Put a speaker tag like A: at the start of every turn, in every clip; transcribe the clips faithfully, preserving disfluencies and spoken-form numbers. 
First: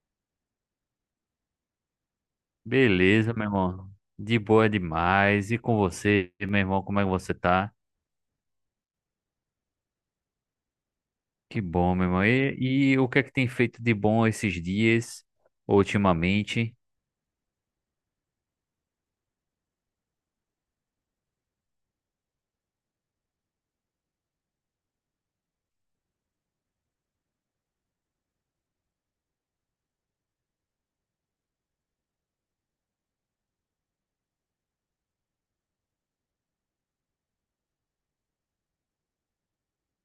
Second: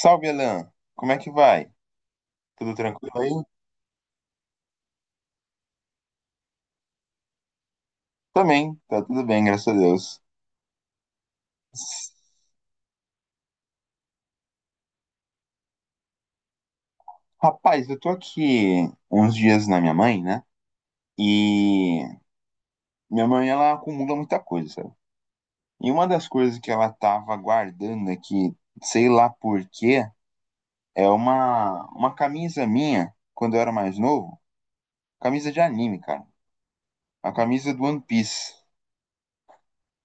A: Salve, Alan. Como é que vai? Tudo tranquilo
B: Beleza,
A: aí?
B: meu irmão. De boa demais. E com você, meu irmão, como é que você tá?
A: Também, tá tudo bem, graças a Deus.
B: Que bom, meu
A: S-
B: irmão. E, e o que é que tem feito de bom esses dias, ultimamente?
A: Rapaz, eu tô aqui uns dias na minha mãe, né? E minha mãe, ela acumula muita coisa, sabe? E uma das coisas que ela tava guardando aqui, sei lá por quê, é uma, uma camisa minha, quando eu era mais novo, camisa de anime, cara. A camisa do One Piece.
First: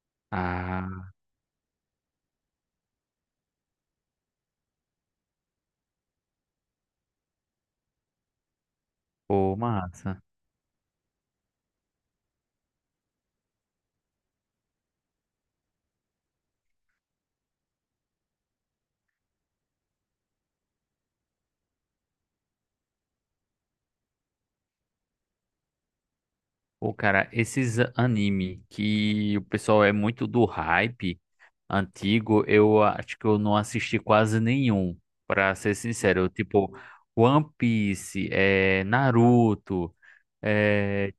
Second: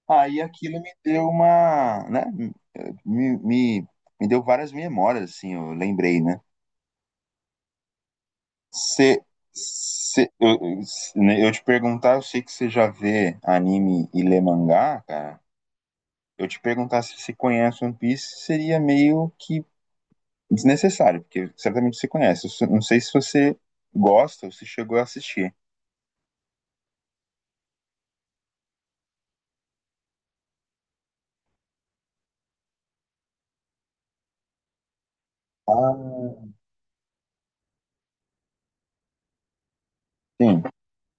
A: Aí aquilo me
B: Ah,
A: deu uma, né? Me, me, me deu várias memórias, assim, eu lembrei, né? Cê,
B: pô, massa.
A: cê- eu, eu né, eu te perguntar, eu sei que você já vê anime e lê mangá, cara. Eu te perguntar se você conhece One Piece seria meio que desnecessário, porque certamente você conhece. Eu só- não sei se você gosta ou se chegou a assistir.
B: Pô, cara, esses anime que o pessoal é muito do hype antigo, eu acho que eu não assisti quase nenhum, pra ser sincero. Eu,
A: Ah,
B: tipo, One Piece, é, Naruto.
A: sim,
B: é,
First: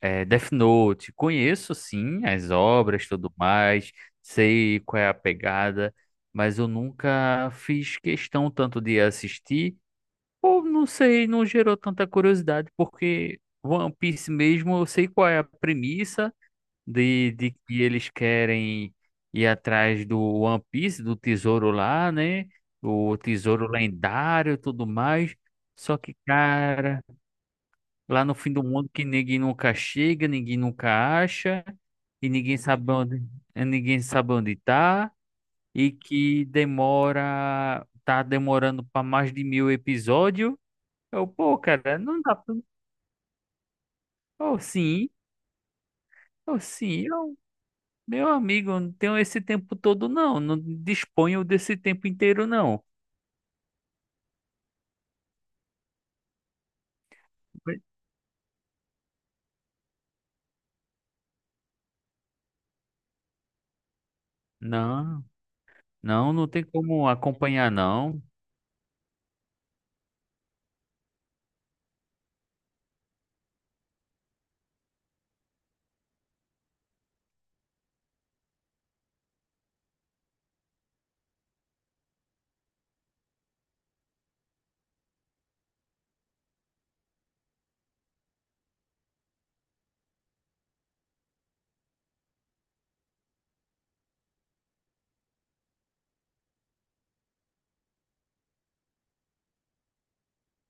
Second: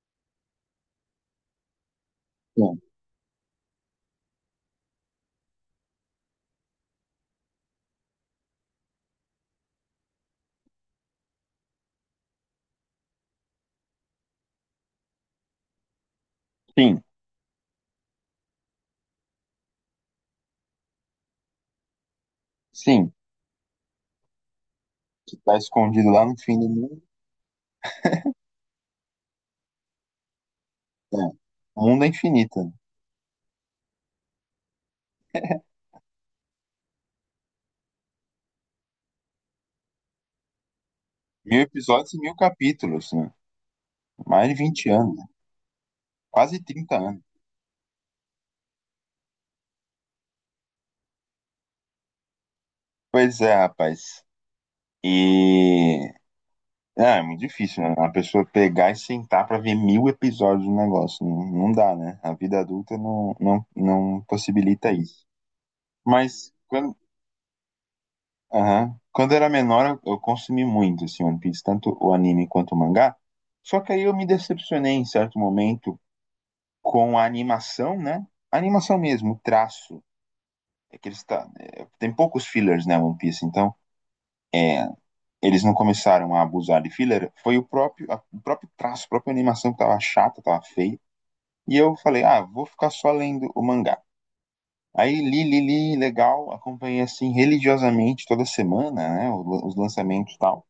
B: É, Death Note, conheço sim as
A: sim,
B: obras, tudo mais, sei qual é a pegada, mas eu nunca fiz questão tanto de assistir, ou não sei, não gerou tanta curiosidade, porque One Piece mesmo, eu sei qual é a premissa
A: sim,
B: de, de que eles querem ir atrás do One Piece, do tesouro lá, né?
A: sim.
B: O tesouro lendário, e tudo mais.
A: Que tá
B: Só
A: escondido
B: que,
A: lá no fim do mundo.
B: cara. Lá no fim do mundo que ninguém nunca chega, ninguém
A: É.
B: nunca acha,
A: O mundo é
B: e ninguém
A: infinito, né?
B: sabe onde, eh, ninguém sabe onde tá, e que demora, tá demorando para mais de mil episódios. Eu, pô,
A: Mil
B: cara,
A: episódios e
B: não dá
A: mil
B: pra.
A: capítulos, né? Mais de
B: Oh,
A: vinte
B: sim,
A: anos, né?
B: oh,
A: Quase trinta
B: sim,
A: anos.
B: eu, meu amigo, eu não tenho esse tempo todo, não. Não disponho desse tempo inteiro, não.
A: Pois é, rapaz. E É, é muito difícil, né? A pessoa pegar e sentar pra ver mil episódios do negócio. Não, não dá, né? A vida adulta não, não, não possibilita
B: Não,
A: isso.
B: não, não
A: Mas
B: tem
A: quando,
B: como acompanhar, não.
A: aham. Quando eu era menor, eu, eu consumi muito assim, One Piece, tanto o anime quanto o mangá. Só que aí eu me decepcionei em certo momento com a animação, né? A animação mesmo, o traço. É que eles tá, é, tem poucos fillers, né, One Piece? Então, é, eles não começaram a abusar de filler. Foi o próprio, a- o próprio traço, a própria animação que tava chata, tava feia. E eu falei, ah, vou ficar só lendo o mangá. Aí li, li, li, legal, acompanhei assim religiosamente toda semana, né, o- os lançamentos e tal.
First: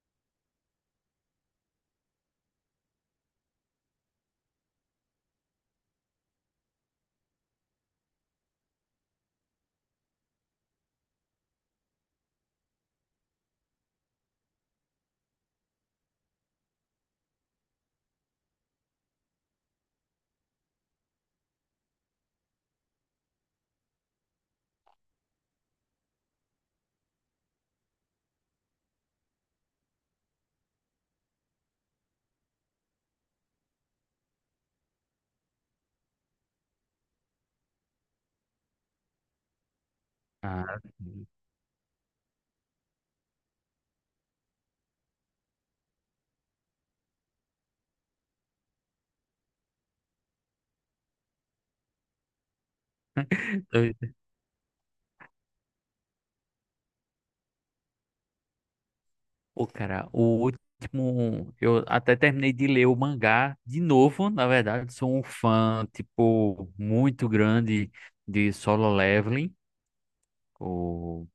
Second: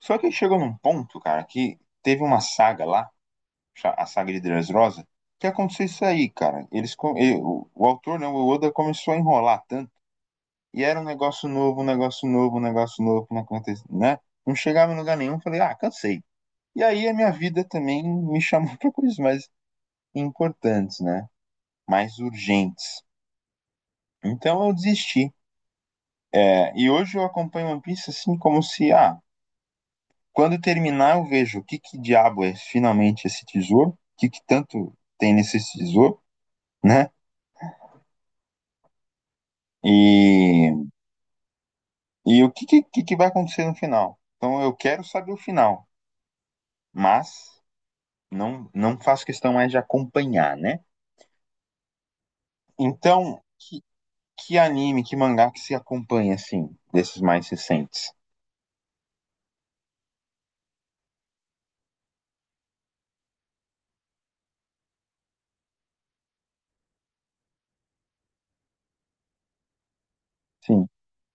A: Só que chegou num ponto, cara, que teve uma saga lá, cha- a saga de Dressrosa, que aconteceu isso aí, cara. Eles, co- e- o, o autor, não, o Oda começou a enrolar tanto, e era um negócio novo, um negócio novo, um negócio novo, não aconte- né? Não chegava em lugar nenhum, falei, ah, cansei. E aí a minha vida também me chamou para coisas mais importantes, né? Mais urgentes. Então eu desisti. É, e hoje eu acompanho One Piece assim como se, ah, quando terminar eu vejo o que que diabo é finalmente esse tesouro, o que que tanto tem nesse tesouro, né?
B: Ah,
A: E, e o que que, que que vai acontecer no final. Então eu quero saber o final, mas não, não faço questão mais de acompanhar, né? Então, que, que anime, que mangá que se acompanha, assim, desses mais recentes?
B: Pô, cara, o último. Eu até terminei de ler o mangá de novo. Na verdade, sou um fã, tipo, muito grande de Solo Leveling,
A: Sim,
B: o...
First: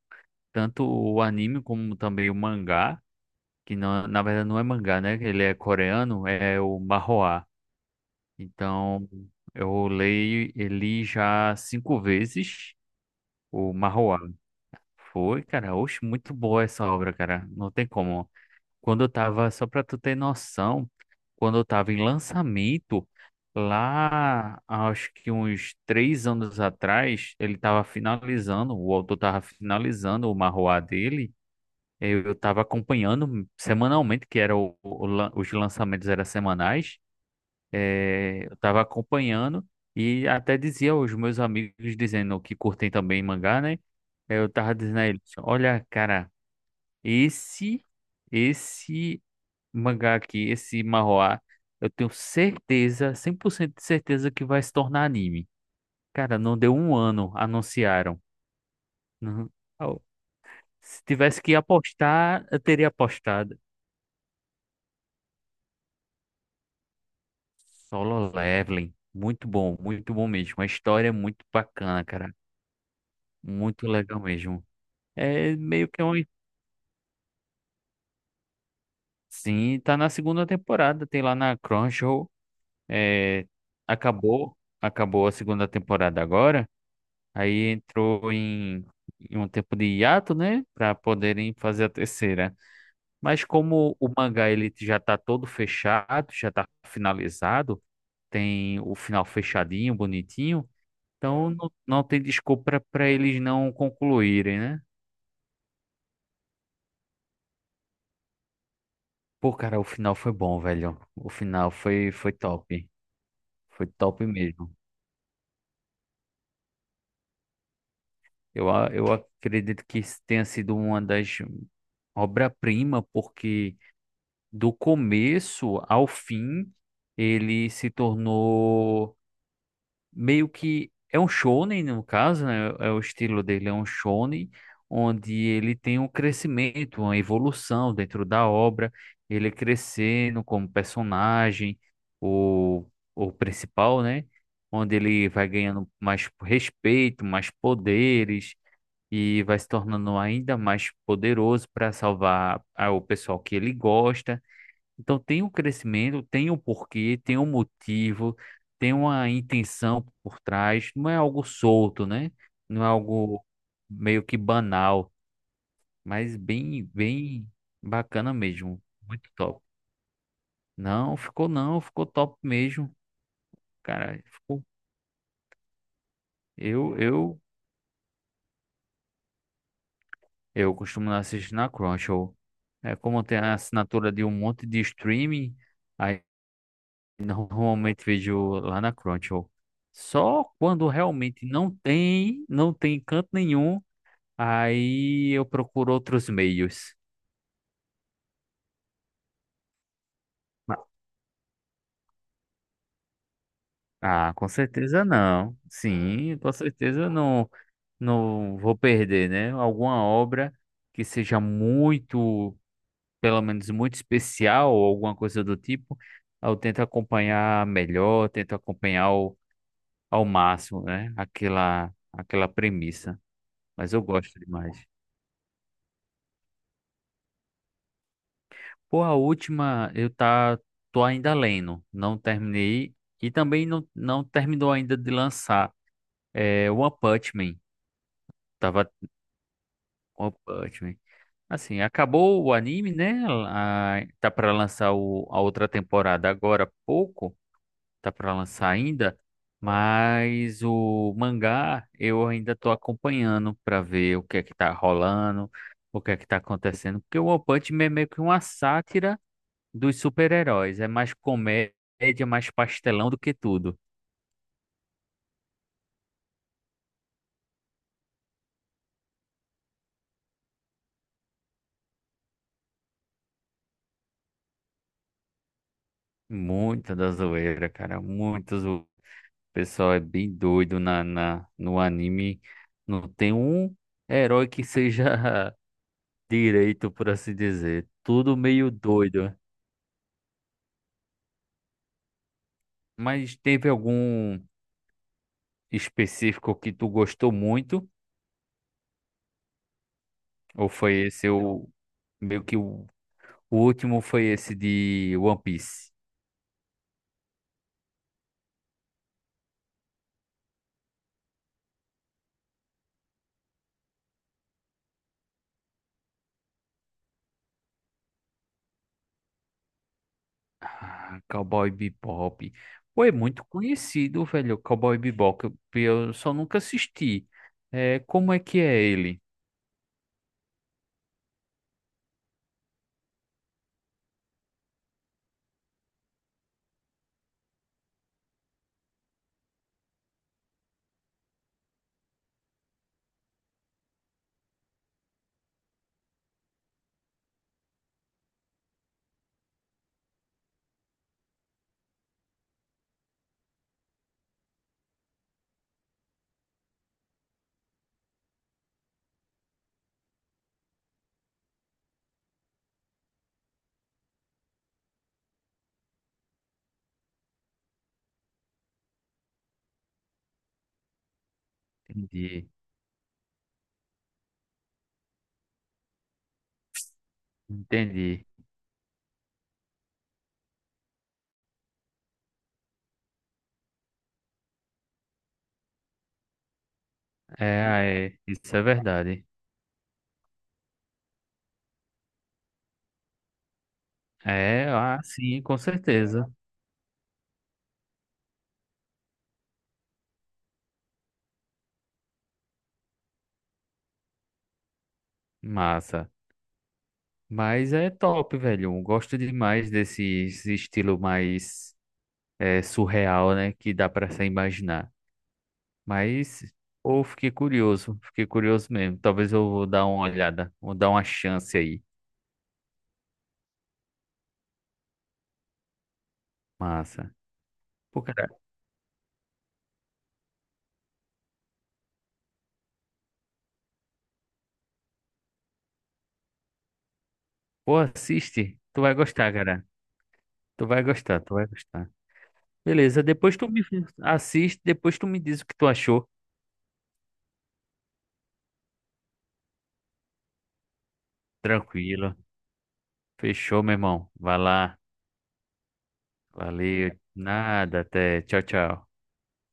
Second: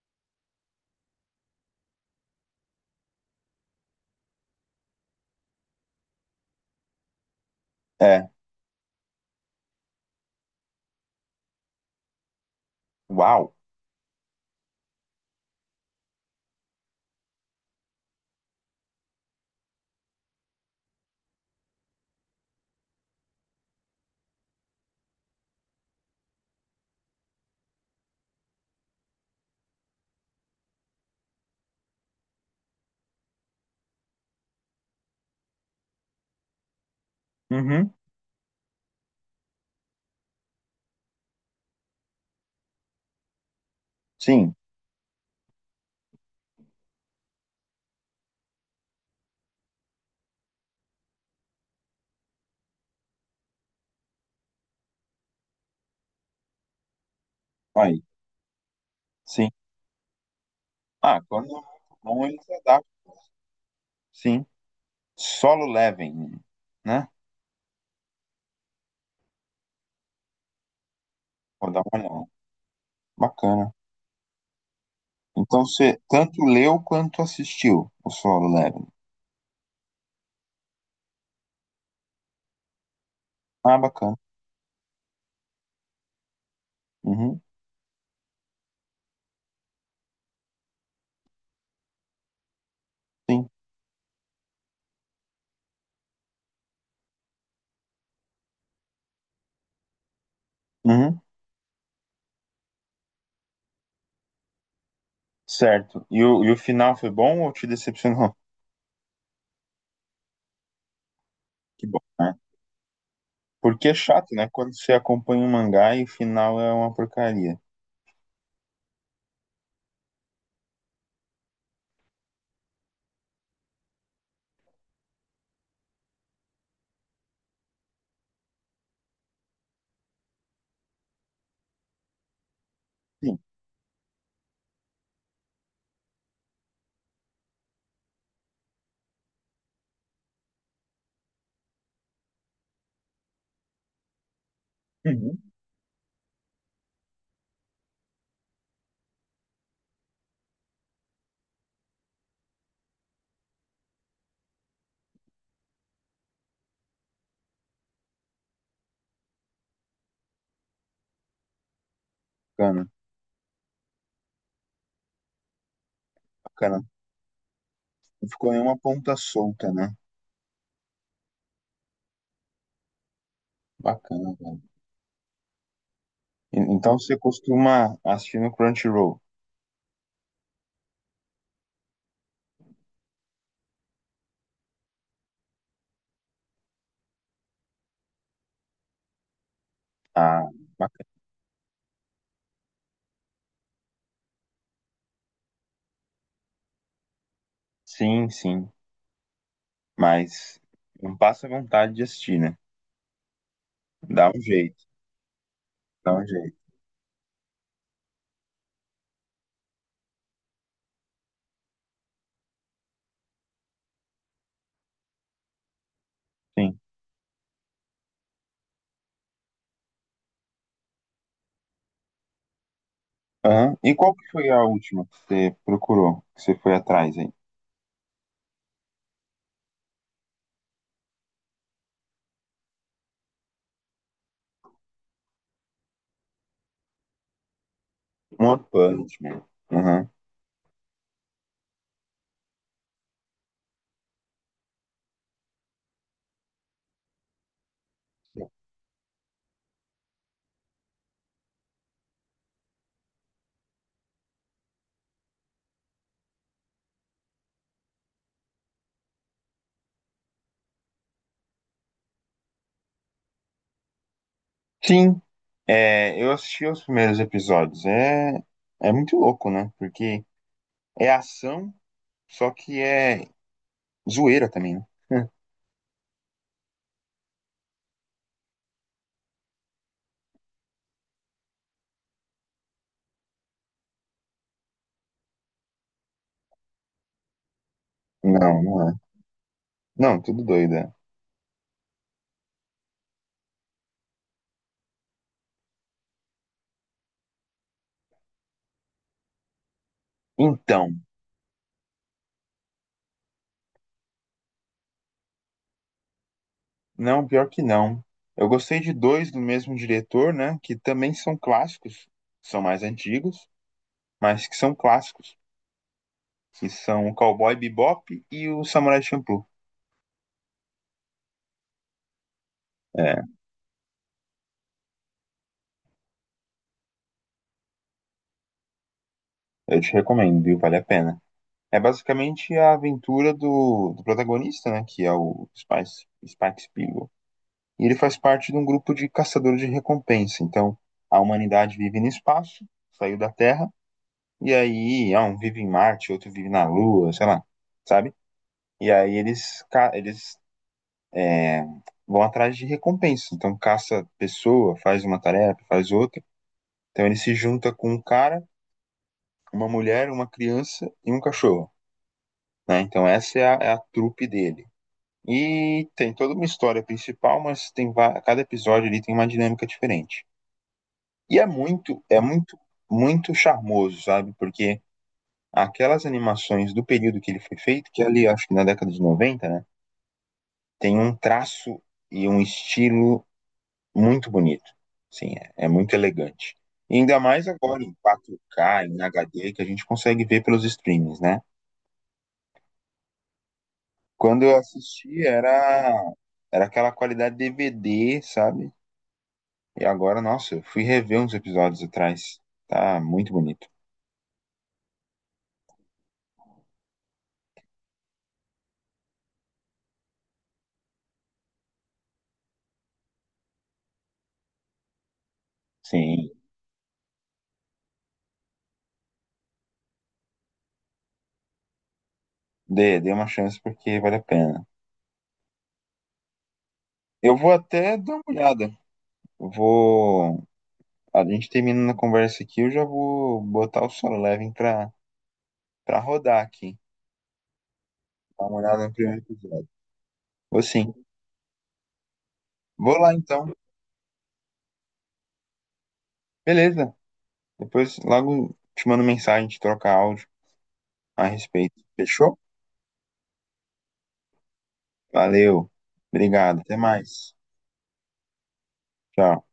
B: tanto o anime como também o mangá, que não, na verdade não é mangá, né? Ele é coreano, é o Manhwa.
A: é,
B: Então, eu leio ele já cinco vezes,
A: uau,
B: o Manhwa. Foi, cara, oxe, muito boa essa obra, cara. Não tem como. Quando eu tava, só pra tu ter noção, quando eu tava em lançamento, lá acho que uns três anos atrás, ele tava finalizando, o autor tava finalizando o marroá dele. Eu, eu tava acompanhando semanalmente, que era o, o lan- os lançamentos eram semanais.
A: uhum.
B: eh, eu tava acompanhando e até dizia aos meus amigos, dizendo que curtem também mangá, né? Eu
A: Sim,
B: tava dizendo a eles, olha, cara, esse. Esse mangá aqui, esse manhwa, eu tenho certeza, cem por cento de certeza que vai se tornar anime. Cara, não deu um ano,
A: aí,
B: anunciaram.
A: sim.
B: Não- Au. Se
A: Ah,
B: tivesse
A: quando
B: que
A: é muito bom,
B: apostar,
A: eles
B: eu teria
A: adaptam,
B: apostado.
A: sim. Solo Leveling, né?
B: Solo Leveling, muito bom, muito bom mesmo. A história é muito
A: Vou dar uma
B: bacana,
A: olhada.
B: cara.
A: Bacana.
B: Muito legal mesmo. É
A: Então
B: meio
A: você
B: que um.
A: tanto leu quanto assistiu o Solo Leveling.
B: Sim, tá na segunda temporada, tem lá na Crunchyroll. É,
A: Ah, bacana.
B: acabou, acabou a segunda temporada agora.
A: Uhum,
B: Aí entrou em, em um tempo de hiato, né? Para poderem fazer a terceira. Mas
A: sim.
B: como o mangá ele já tá todo fechado, já tá finalizado, tem o final fechadinho, bonitinho,
A: Uhum,
B: então não, não tem desculpa para eles não concluírem, né?
A: certo. E o, e o final foi bom ou te decepcionou?
B: Pô, cara, o final foi bom, velho. O final
A: Que bom,
B: foi, foi
A: né?
B: top. Foi
A: Porque é
B: top
A: chato, né? Quando
B: mesmo.
A: você acompanha um mangá e o final é uma porcaria.
B: Eu, a- eu acredito que isso tenha sido uma das obra-prima, porque. Do começo ao fim, ele se tornou meio que é um shonen no caso, né? É o
A: Sim.
B: estilo dele, é um shonen onde ele tem um crescimento, uma evolução dentro da obra, ele crescendo como personagem, o o principal, né? Onde ele
A: Uhum.
B: vai ganhando mais respeito, mais poderes e vai se tornando ainda mais poderoso para salvar ah, o pessoal que ele gosta, então tem um crescimento, tem um porquê, tem um motivo, tem uma intenção por trás. Não é algo solto, né? Não é
A: Bacana,
B: algo meio que banal, mas
A: bacana.
B: bem, bem
A: Não
B: bacana
A: ficou nenhuma
B: mesmo.
A: ponta
B: Muito top.
A: solta, né?
B: Não, ficou não, ficou top mesmo. Cara,
A: Bacana.
B: ficou.
A: E-
B: Eu,
A: Então você
B: eu,
A: costuma assistir no Crunchyroll.
B: eu costumo assistir na Crunchyroll. É como tem a assinatura de um monte de streaming, aí normalmente vejo lá na Crunchyroll.
A: Ah,
B: Só quando realmente não tem, não tem canto nenhum, aí eu procuro outros meios.
A: sim, sim. Mas não passa vontade de assistir, né? Dá
B: Ah,
A: um
B: com
A: jeito,
B: certeza não.
A: dá um
B: Sim, com
A: jeito,
B: certeza eu não, não vou perder, né? Alguma obra que seja muito, pelo menos muito especial ou alguma coisa do tipo, eu
A: sim.
B: tento acompanhar melhor, tento acompanhar ao, ao máximo, né? Aquela, aquela premissa.
A: Aham.
B: Mas
A: E
B: eu
A: qual que
B: gosto
A: foi a
B: demais.
A: última que você procurou, que você foi atrás aí?
B: Pô, a última eu tá, tô ainda lendo, não terminei e também não, não terminou ainda de lançar. É One Punch Man,
A: Um One
B: tava
A: Punch Man. Aham.
B: One Punch Man. Assim, acabou o anime, né? A- tá pra lançar o, a outra temporada agora há pouco, tá pra lançar ainda, mas o mangá eu ainda tô acompanhando pra ver o que é que tá rolando, o que é que tá acontecendo, porque o One Punch Man é meio que uma sátira dos super-heróis. É mais comédia, mais pastelão do que tudo.
A: Sim, é, eu assisti os primeiros episódios. É, é muito louco, né? Porque é ação, só que é zoeira também, né?
B: Muita da zoeira, cara. Muito zoeira. O pessoal é bem doido na, na, no anime. Não tem um herói que seja direito, por assim dizer. Tudo
A: Não,
B: meio
A: não é.
B: doido.
A: Não, tudo doido, é.
B: Mas teve algum específico que tu gostou muito? Ou foi
A: Então,
B: esse o meio que o, o último foi esse de One Piece?
A: não, pior que não. Eu gostei de dois do mesmo diretor, né? Que também são clássicos, são mais antigos, mas que são clássicos, que são o Cowboy Bebop e o Samurai Champloo.
B: Ah, Cowboy Bebop. Pô, é
A: É,
B: muito conhecido, velho, Cowboy Bebop. Eu eu só nunca assisti. É, como é que é ele?
A: eu te recomendo, viu? Vale a pena. É basicamente a aventura do, do protagonista, né? Que é o Spice, Spike Spiegel. E ele faz parte de um grupo de caçadores de recompensa. Então, a humanidade vive no espaço, saiu da Terra, e aí, ah, um vive em Marte, outro vive na Lua, sei lá, sabe? E aí eles, ca- eles é, vão atrás de recompensa. Então caça pessoa, faz uma tarefa, faz outra. Então ele se junta com um cara, uma mulher, uma criança e um cachorro, né? Então essa é a, é a trupe dele. E tem toda uma história principal, mas tem va- cada episódio ali tem uma dinâmica diferente. E é muito, é
B: Entendi,
A: muito, muito charmoso, sabe? Porque aquelas animações do período que ele foi feito, que é
B: entendi.
A: ali acho que na década de noventa, né? Tem um traço e um estilo muito bonito. Sim, é, é muito elegante. E ainda mais
B: É,
A: agora
B: ah,
A: em
B: é, isso é
A: quatro K, em
B: verdade.
A: H D, que a gente consegue ver pelos streams, né? Quando eu
B: É, ah,
A: assisti
B: sim, com
A: era
B: certeza.
A: era aquela qualidade D V D, sabe? E agora, nossa, eu fui rever uns episódios atrás. Tá muito bonito.
B: Massa. Mas é top, velho. Eu gosto demais desse esse estilo mais é, surreal, né? Que dá pra se imaginar.
A: Sim,
B: Mas, pô, fiquei curioso. Fiquei curioso mesmo. Talvez eu vou dar uma olhada. Vou dar uma chance aí.
A: dê, dê uma chance porque vale a pena.
B: Massa.
A: Eu vou até
B: Pô,
A: dar uma
B: cara,
A: olhada. Eu vou. A gente terminando a conversa aqui, eu já vou botar o Solo Levin pra, pra rodar aqui.
B: pô,
A: Dar uma
B: assiste. Tu
A: olhada no
B: vai
A: primeiro
B: gostar, cara.
A: episódio. Vou
B: Tu vai
A: sim.
B: gostar, tu vai gostar.
A: Vou
B: Beleza,
A: lá
B: depois tu
A: então.
B: me assiste, depois tu me diz o que tu achou.
A: Beleza. Depois logo te mando mensagem, te trocar áudio a respeito.
B: Tranquilo.
A: Fechou?
B: Fechou, meu irmão. Vai lá.
A: Valeu. Obrigado. Até
B: Valeu.
A: mais.
B: Nada, até. Tchau, tchau.
A: Tchau.